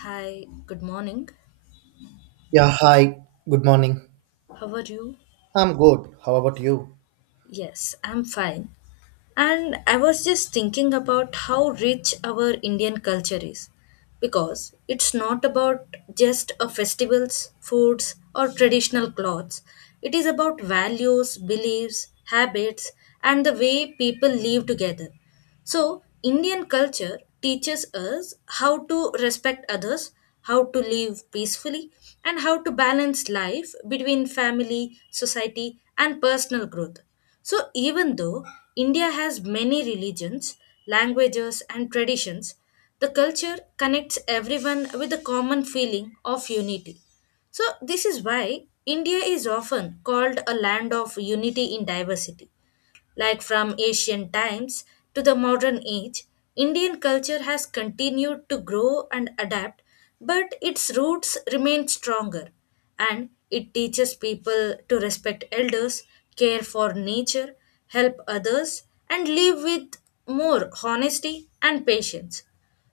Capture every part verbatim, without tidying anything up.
Hi, good morning. Yeah, hi. Good morning. How are you? I'm good. How about you? Yes, I'm fine. And I was just thinking about how rich our Indian culture is because it's not about just a festivals, foods or traditional clothes. It is about values, beliefs, habits and the way people live together. So, Indian culture teaches us how to respect others, how to live peacefully, and how to balance life between family, society, and personal growth. So, even though India has many religions, languages, and traditions, the culture connects everyone with a common feeling of unity. So, this is why India is often called a land of unity in diversity. Like from ancient times to the modern age, Indian culture has continued to grow and adapt, but its roots remain stronger. And it teaches people to respect elders, care for nature, help others, and live with more honesty and patience.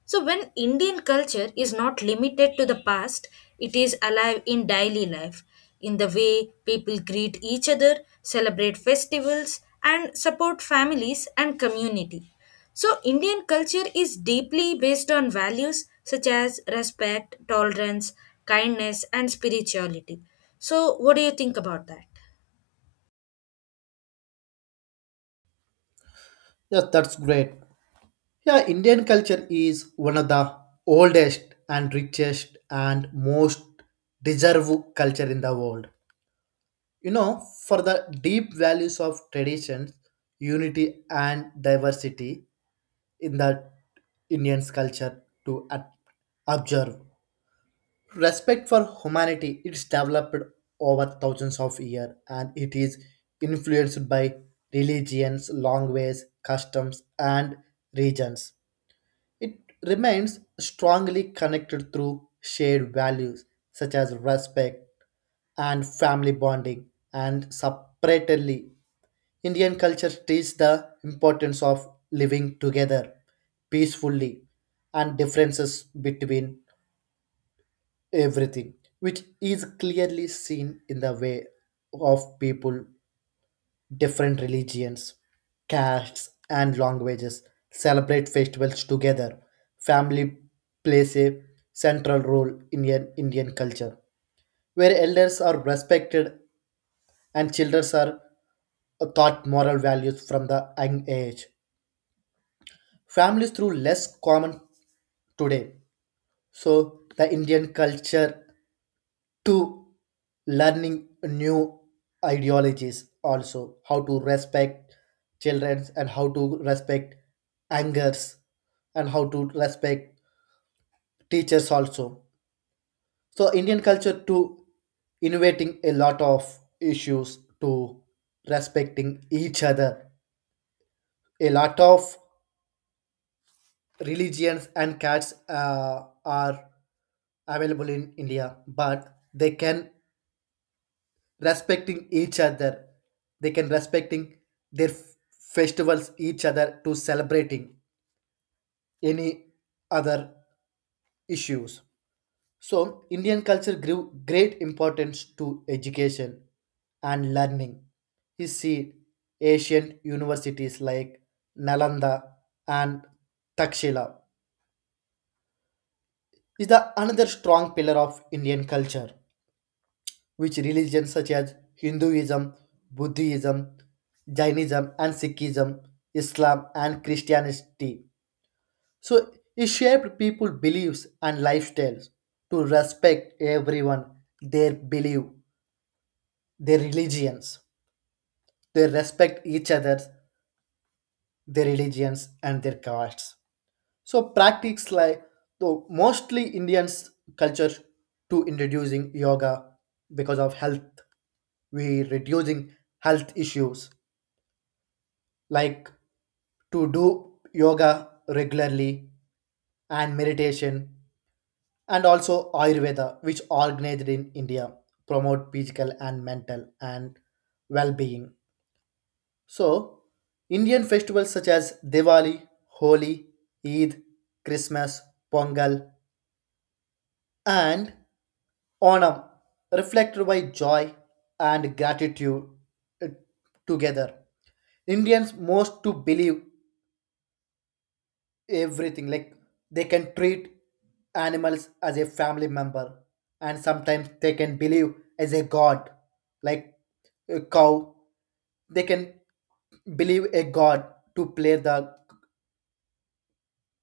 So, when Indian culture is not limited to the past, it is alive in daily life, in the way people greet each other, celebrate festivals, and support families and community. So, Indian culture is deeply based on values such as respect, tolerance, kindness, and spirituality. So, what do you think about that? Yes, that's great. Yeah, Indian culture is one of the oldest and richest and most deserved culture in the world. You know, for the deep values of traditions, unity and diversity in the Indian's culture to ad- observe. Respect for humanity, it's developed over thousands of years, and it is influenced by religions, languages, customs and regions. It remains strongly connected through shared values such as respect and family bonding, and separately Indian culture teaches the importance of living together peacefully and differences between everything, which is clearly seen in the way of people, different religions, castes, and languages celebrate festivals together. Family plays a central role in an Indian culture, where elders are respected and children are taught moral values from the young age. Families through less common today. So the Indian culture to learning new ideologies, also how to respect childrens and how to respect angers and how to respect teachers also. So Indian culture to innovating a lot of issues to respecting each other. A lot of religions and cats uh, are available in India, but they can respecting each other, they can respecting their f- festivals each other, to celebrating any other issues. So Indian culture grew great importance to education and learning. You see ancient universities like Nalanda and Takshila is the another strong pillar of Indian culture, which religions such as Hinduism, Buddhism, Jainism, and Sikhism, Islam, and Christianity. So it shaped people's beliefs and lifestyles to respect everyone, their belief, their religions. They respect each other, their religions, and their castes. So practice like though mostly Indians culture to introducing yoga because of health. We reducing health issues like to do yoga regularly and meditation, and also ayurveda which organized in India promote physical and mental and well-being. So Indian festivals such as Diwali, Holi, Eid, Christmas, Pongal, and Onam reflected by joy and gratitude, uh, together. Indians most to believe everything, like they can treat animals as a family member, and sometimes they can believe as a god, like a cow, they can believe a god, to play the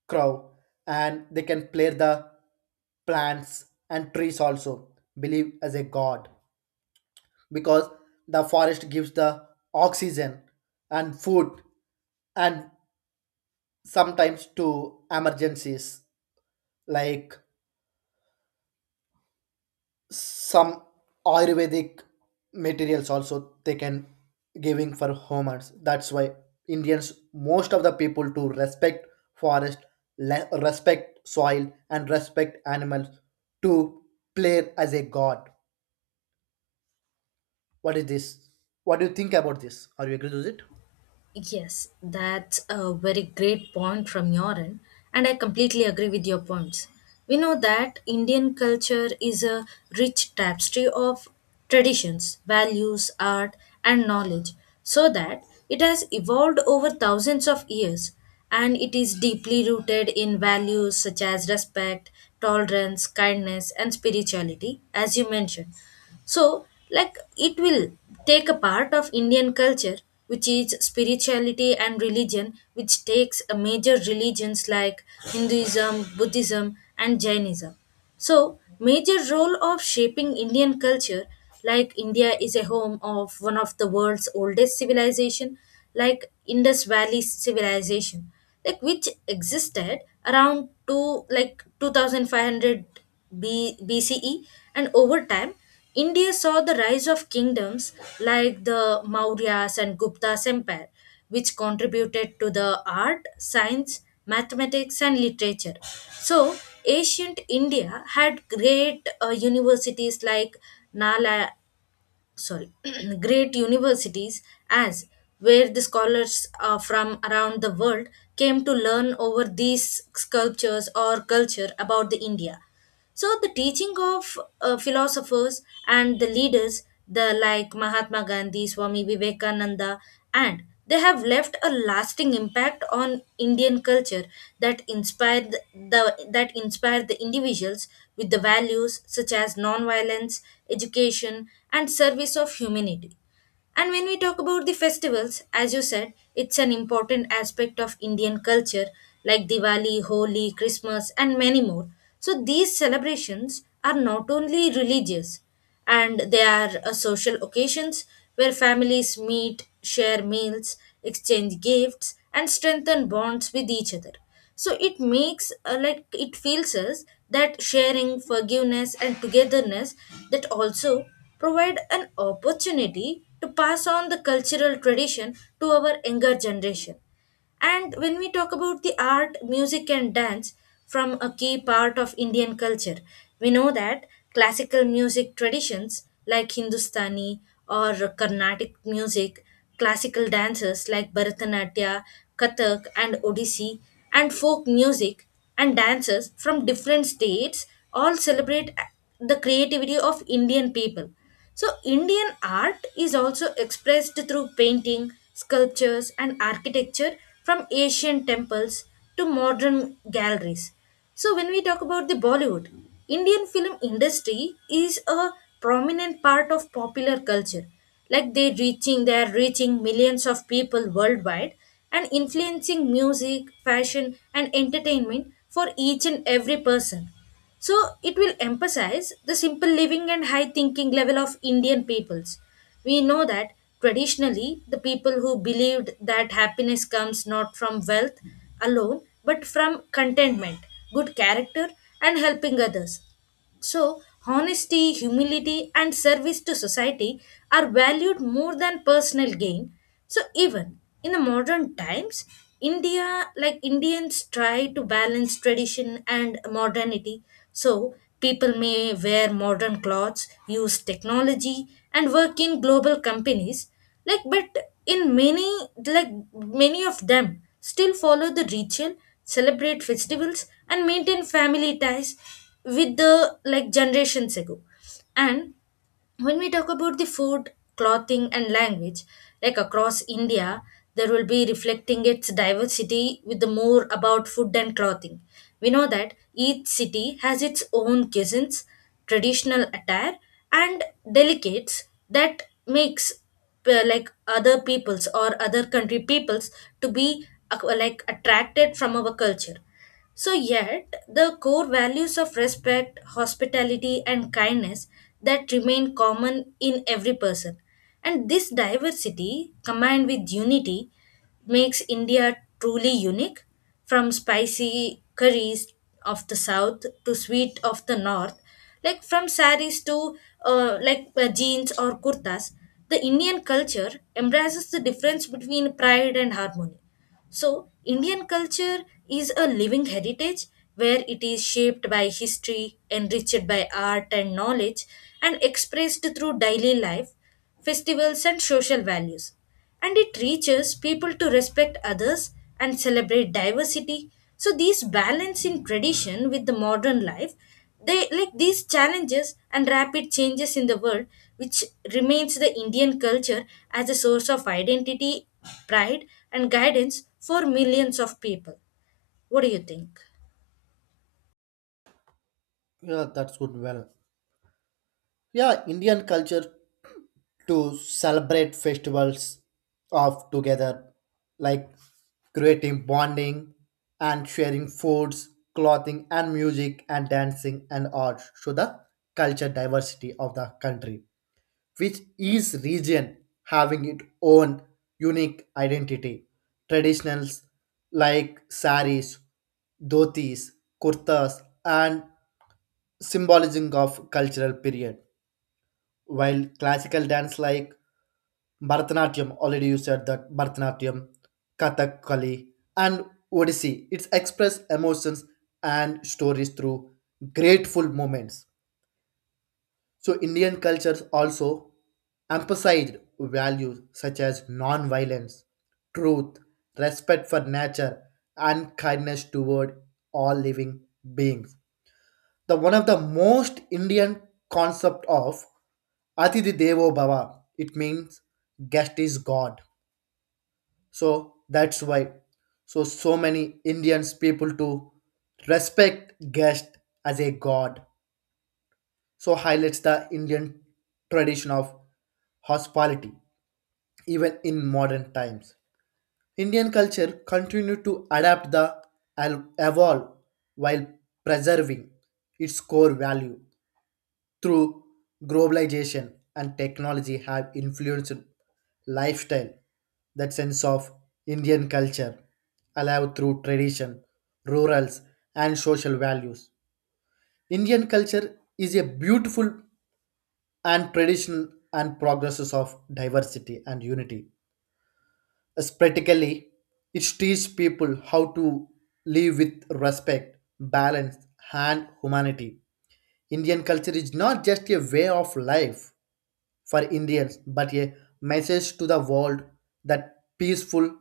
crow, and they can play the plants and trees also believe as a god, because the forest gives the oxygen and food, and sometimes to emergencies like some ayurvedic materials also they can giving for homers. That's why Indians most of the people to respect forest, le- respect soil and respect animals to play as a god. What is this? What do you think about this? Are you agree with it? Yes, that's a very great point from your end, and I completely agree with your points. We know that Indian culture is a rich tapestry of traditions, values, art, and knowledge, so that it has evolved over thousands of years and it is deeply rooted in values such as respect, tolerance, kindness, and spirituality, as you mentioned. So, like, it will take a part of Indian culture, which is spirituality and religion, which takes a major religions like Hinduism, Buddhism, and Jainism. So, major role of shaping Indian culture, like India is a home of one of the world's oldest civilization, like Indus Valley civilization, like which existed around two like two thousand five hundred B- BCE, and over time, India saw the rise of kingdoms like the Mauryas and Gupta's empire, which contributed to the art, science, mathematics, and literature. So, ancient India had great uh, universities like Nala, sorry, great universities as where the scholars uh, from around the world came to learn over these sculptures or culture about the India. So the teaching of uh, philosophers and the leaders, the like Mahatma Gandhi, Swami Vivekananda, and they have left a lasting impact on Indian culture that inspired the that inspired the individuals with the values such as non-violence, education, and service of humanity. And when we talk about the festivals, as you said, it's an important aspect of Indian culture like Diwali, Holi, Christmas, and many more. So these celebrations are not only religious and they are uh, social occasions where families meet, share meals, exchange gifts, and strengthen bonds with each other. So it makes uh, like it feels us that sharing forgiveness and togetherness that also provide an opportunity to pass on the cultural tradition to our younger generation. And when we talk about the art, music, and dance from a key part of Indian culture, we know that classical music traditions like Hindustani or Carnatic music, classical dances like Bharatanatyam, Kathak, and Odissi, and folk music and dancers from different states all celebrate the creativity of Indian people. So, Indian art is also expressed through painting, sculptures, and architecture from ancient temples to modern galleries. So when we talk about the Bollywood, Indian film industry is a prominent part of popular culture. Like they reaching they are reaching millions of people worldwide and influencing music, fashion and entertainment for each and every person. So it will emphasize the simple living and high thinking level of Indian peoples. We know that traditionally the people who believed that happiness comes not from wealth alone but from contentment, good character, and helping others. So, honesty, humility, and service to society are valued more than personal gain. So, even in the modern times, India, like Indians, try to balance tradition and modernity. So, people may wear modern clothes, use technology, and work in global companies, like but in many, like many of them still follow the ritual, celebrate festivals and maintain family ties with the like generations ago. And when we talk about the food, clothing, and language, like across India, there will be reflecting its diversity with the more about food and clothing. We know that each city has its own cuisines, traditional attire, and delicates that makes uh, like other peoples or other country peoples to be uh, like attracted from our culture. So, yet, the core values of respect, hospitality, and kindness that remain common in every person. And this diversity, combined with unity, makes India truly unique, from spicy curries of the south to sweet of the north, like from saris to uh, like uh, jeans or kurtas, the Indian culture embraces the difference between pride and harmony. So, Indian culture is a living heritage where it is shaped by history, enriched by art and knowledge, and expressed through daily life, festivals, and social values. And it teaches people to respect others and celebrate diversity. So, this balance in tradition with the modern life, they like these challenges and rapid changes in the world, which remains the Indian culture as a source of identity, pride, and guidance for millions of people. What do you think? Yeah, that's good, well. Yeah, Indian culture to celebrate festivals of together, like creating bonding and sharing foods, clothing and music and dancing and art show the culture diversity of the country, which each region having its own unique identity. Traditionals like saris, dhotis, kurtas and symbolism of cultural period, while classical dance like Bharatanatyam, already you said that, Bharatanatyam, Kathakali, and Odissi, it's express emotions and stories through grateful moments. So Indian cultures also emphasized values such as non-violence, truth, respect for nature, and kindness toward all living beings. The one of the most Indian concept of Atidhi Devo Bhava. It means guest is God. So that's why so so many Indians people to respect guest as a god. So highlights the Indian tradition of hospitality even in modern times. Indian culture continued to adapt the and evolve, while preserving its core value. Through globalization and technology have influenced lifestyle, that sense of Indian culture alive through tradition, rurals and social values. Indian culture is a beautiful and traditional and progresses of diversity and unity. As practically it teaches people how to live with respect, balance and humanity. Indian culture is not just a way of life for Indians, but a message to the world that peaceful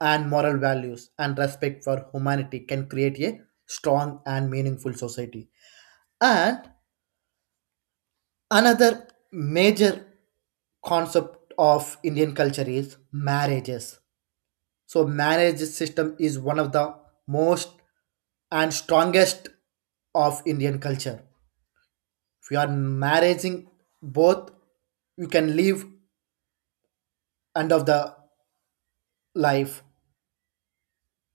and moral values and respect for humanity can create a strong and meaningful society. And another major concept of Indian culture is marriages. So marriage system is one of the most and strongest of Indian culture. If you are marrying both, you can live end of the life.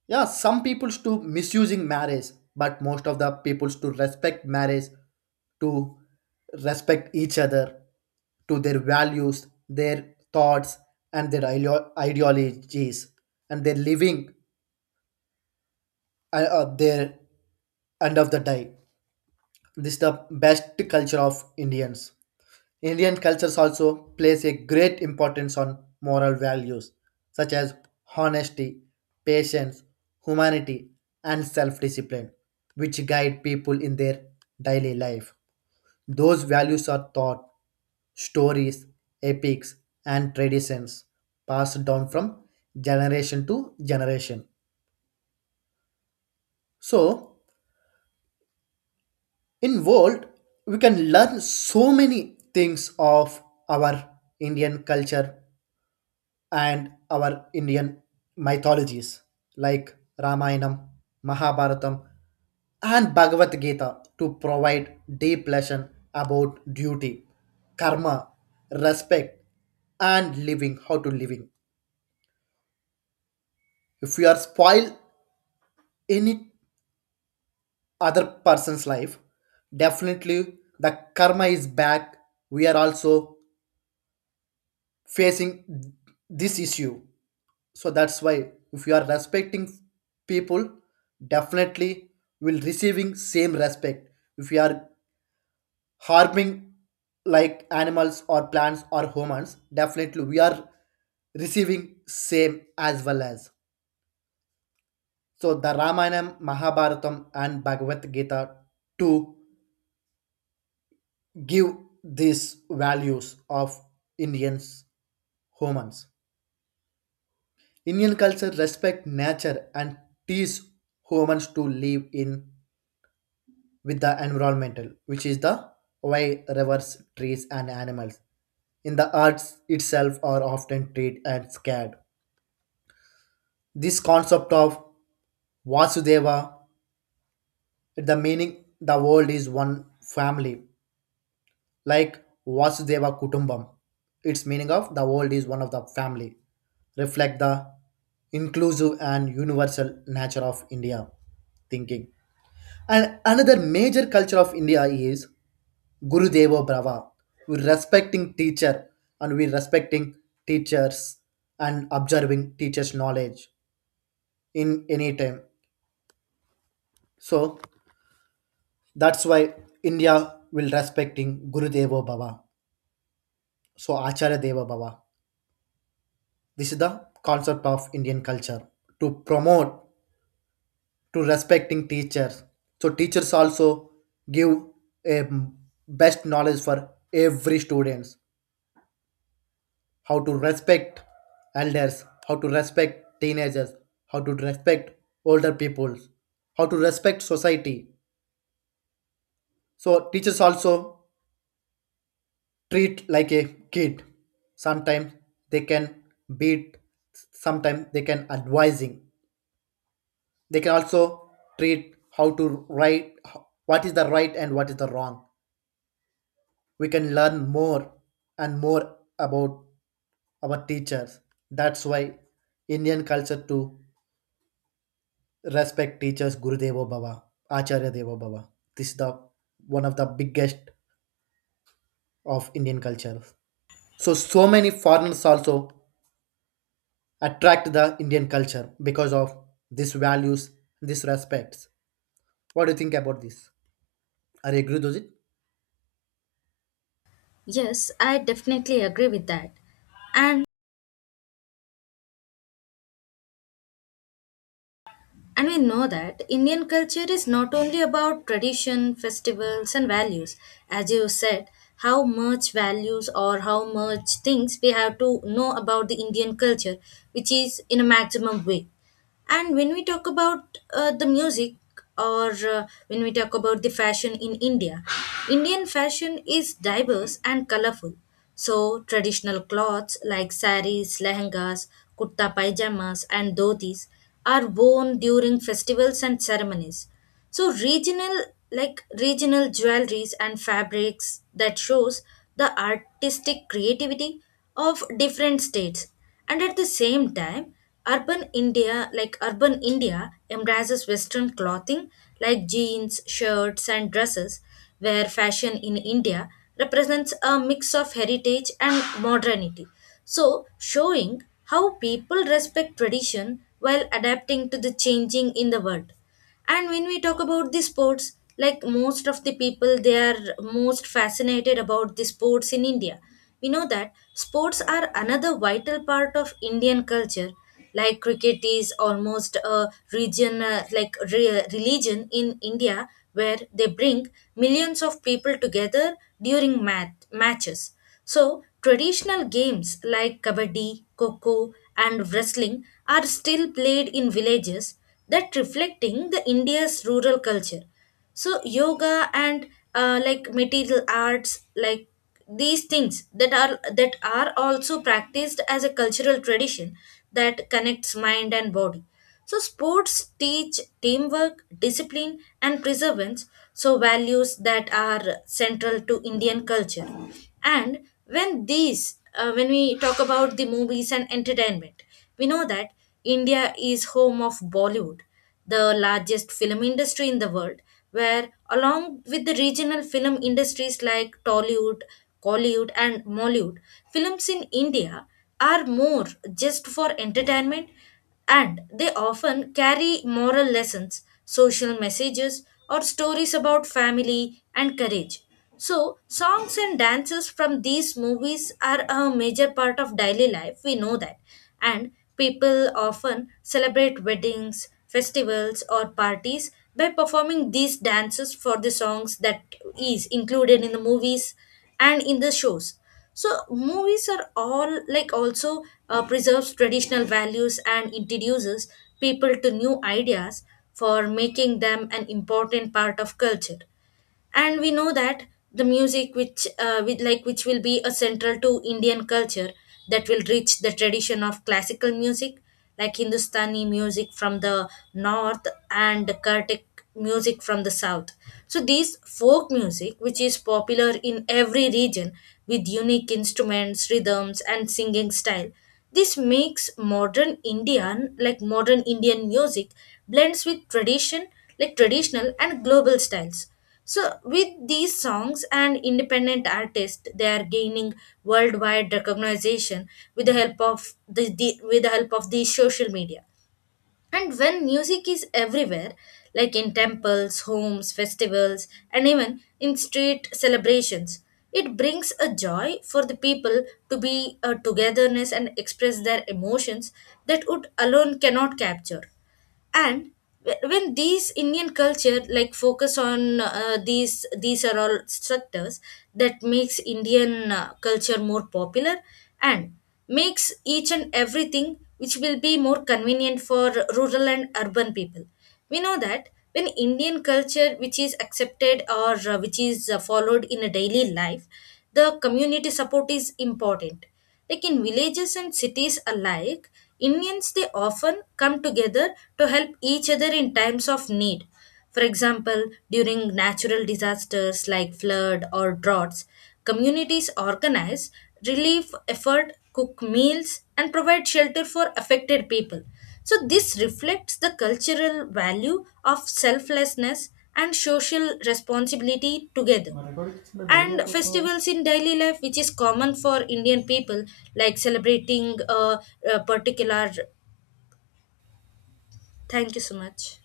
Yeah, some people's to misusing marriage, but most of the people's to respect marriage, to respect each other, to their values, their thoughts, and their ideo- ideologies, and their living uh, uh, their end of the day. This is the best culture of Indians. Indian cultures also plays a great importance on moral values such as honesty, patience, humanity, and self-discipline, which guide people in their daily life. Those values are taught stories, epics, and traditions passed down from generation to generation. So, in world, we can learn so many things of our Indian culture and our Indian mythologies like Ramayanam, Mahabharatam, and Bhagavad Gita to provide deep lesson about duty, karma, respect, and living how to living. If you are spoil any other person's life, definitely the karma is back. We are also facing this issue, so that's why if you are respecting people, definitely will receiving same respect. If you are harming like animals or plants or humans, definitely we are receiving same as well as. So the Ramayana, Mahabharatam and Bhagavad Gita to give these values of Indians humans. Indian culture respect nature and teach humans to live in with the environmental, which is the why rivers, trees, and animals in the arts itself are often treated and scared. This concept of Vasudeva, the meaning the world is one family, like Vasudeva Kutumbam. Its meaning of the world is one of the family, reflect the inclusive and universal nature of India thinking. And another major culture of India is Guru Deva Brava. We're respecting teacher and we're respecting teachers and observing teachers' knowledge in any time. So that's why India will respecting Guru Deva Bhava. So Acharya Deva Bhava. This is the concept of Indian culture to promote to respecting teachers. So teachers also give a best knowledge for every students how to respect elders, how to respect teenagers, how to respect older people, how to respect society. So teachers also treat like a kid. Sometimes they can beat, sometimes they can advising. They can also treat how to write, h- what is the right and what is the wrong. We can learn more and more about our teachers. That's why Indian culture too respect teachers, Gurudevo Bhava, Acharya Devo Bhava. This is the one of the biggest of Indian culture. So so many foreigners also attract the Indian culture because of these values, these respects. What do you think about this? Are you agree with it? Yes, I definitely agree with that. And and we know that Indian culture is not only about tradition, festivals and values. As you said, how much values or how much things we have to know about the Indian culture, which is in a maximum way. And when we talk about uh, the music or uh, when we talk about the fashion in India, Indian fashion is diverse and colorful. So, traditional clothes like saris, lehengas, kurta pajamas, and dhotis are worn during festivals and ceremonies. So, regional like regional jewelries and fabrics that shows the artistic creativity of different states. And at the same time, urban India, like urban India, embraces Western clothing like jeans, shirts, and dresses, where fashion in India represents a mix of heritage and modernity. So, showing how people respect tradition while adapting to the changing in the world. And when we talk about the sports, like most of the people, they are most fascinated about the sports in India. We know that sports are another vital part of Indian culture. Like cricket is almost a region, uh, like re- religion in India, where they bring millions of people together during mat- matches. So, traditional games like kabaddi, koko, and wrestling are still played in villages that reflecting the India's rural culture. So yoga and uh, like material arts, like these things that are that are also practiced as a cultural tradition that connects mind and body. So sports teach teamwork, discipline, and perseverance. So values that are central to Indian culture. And when these, uh, when we talk about the movies and entertainment, we know that India is home of Bollywood, the largest film industry in the world, where along with the regional film industries like Tollywood, Collywood and Mollywood, films in India are more just for entertainment, and they often carry moral lessons, social messages, or stories about family and courage. So, songs and dances from these movies are a major part of daily life, we know that. And people often celebrate weddings, festivals, or parties by performing these dances for the songs that is included in the movies and in the shows. So movies are all like also uh, preserves traditional values and introduces people to new ideas, for making them an important part of culture. And we know that the music, which uh, with like which will be a central to Indian culture, that will reach the tradition of classical music like Hindustani music from the north and Kurdic music from the south. So these folk music which is popular in every region with unique instruments, rhythms and singing style, this makes modern indian like modern indian music blends with tradition, like traditional and global styles. So, with these songs and independent artists, they are gaining worldwide recognition with the help of the, the with the help of the social media. And when music is everywhere, like in temples, homes, festivals, and even in street celebrations, it brings a joy for the people to be a togetherness and express their emotions that would alone cannot capture. And wh- when these Indian culture like focus on uh, these these are all structures that makes Indian uh, culture more popular and makes each and everything which will be more convenient for rural and urban people. We know that when Indian culture which is accepted or uh, which is uh, followed in a daily life, the community support is important. Like in villages and cities alike, Indians they often come together to help each other in times of need. For example, during natural disasters like flood or droughts, communities organize relief effort, cook meals, and provide shelter for affected people. So this reflects the cultural value of selflessness and social responsibility together. My recording is not And breaking. festivals in daily life which is common for Indian people, like celebrating a, a particular, thank you so much.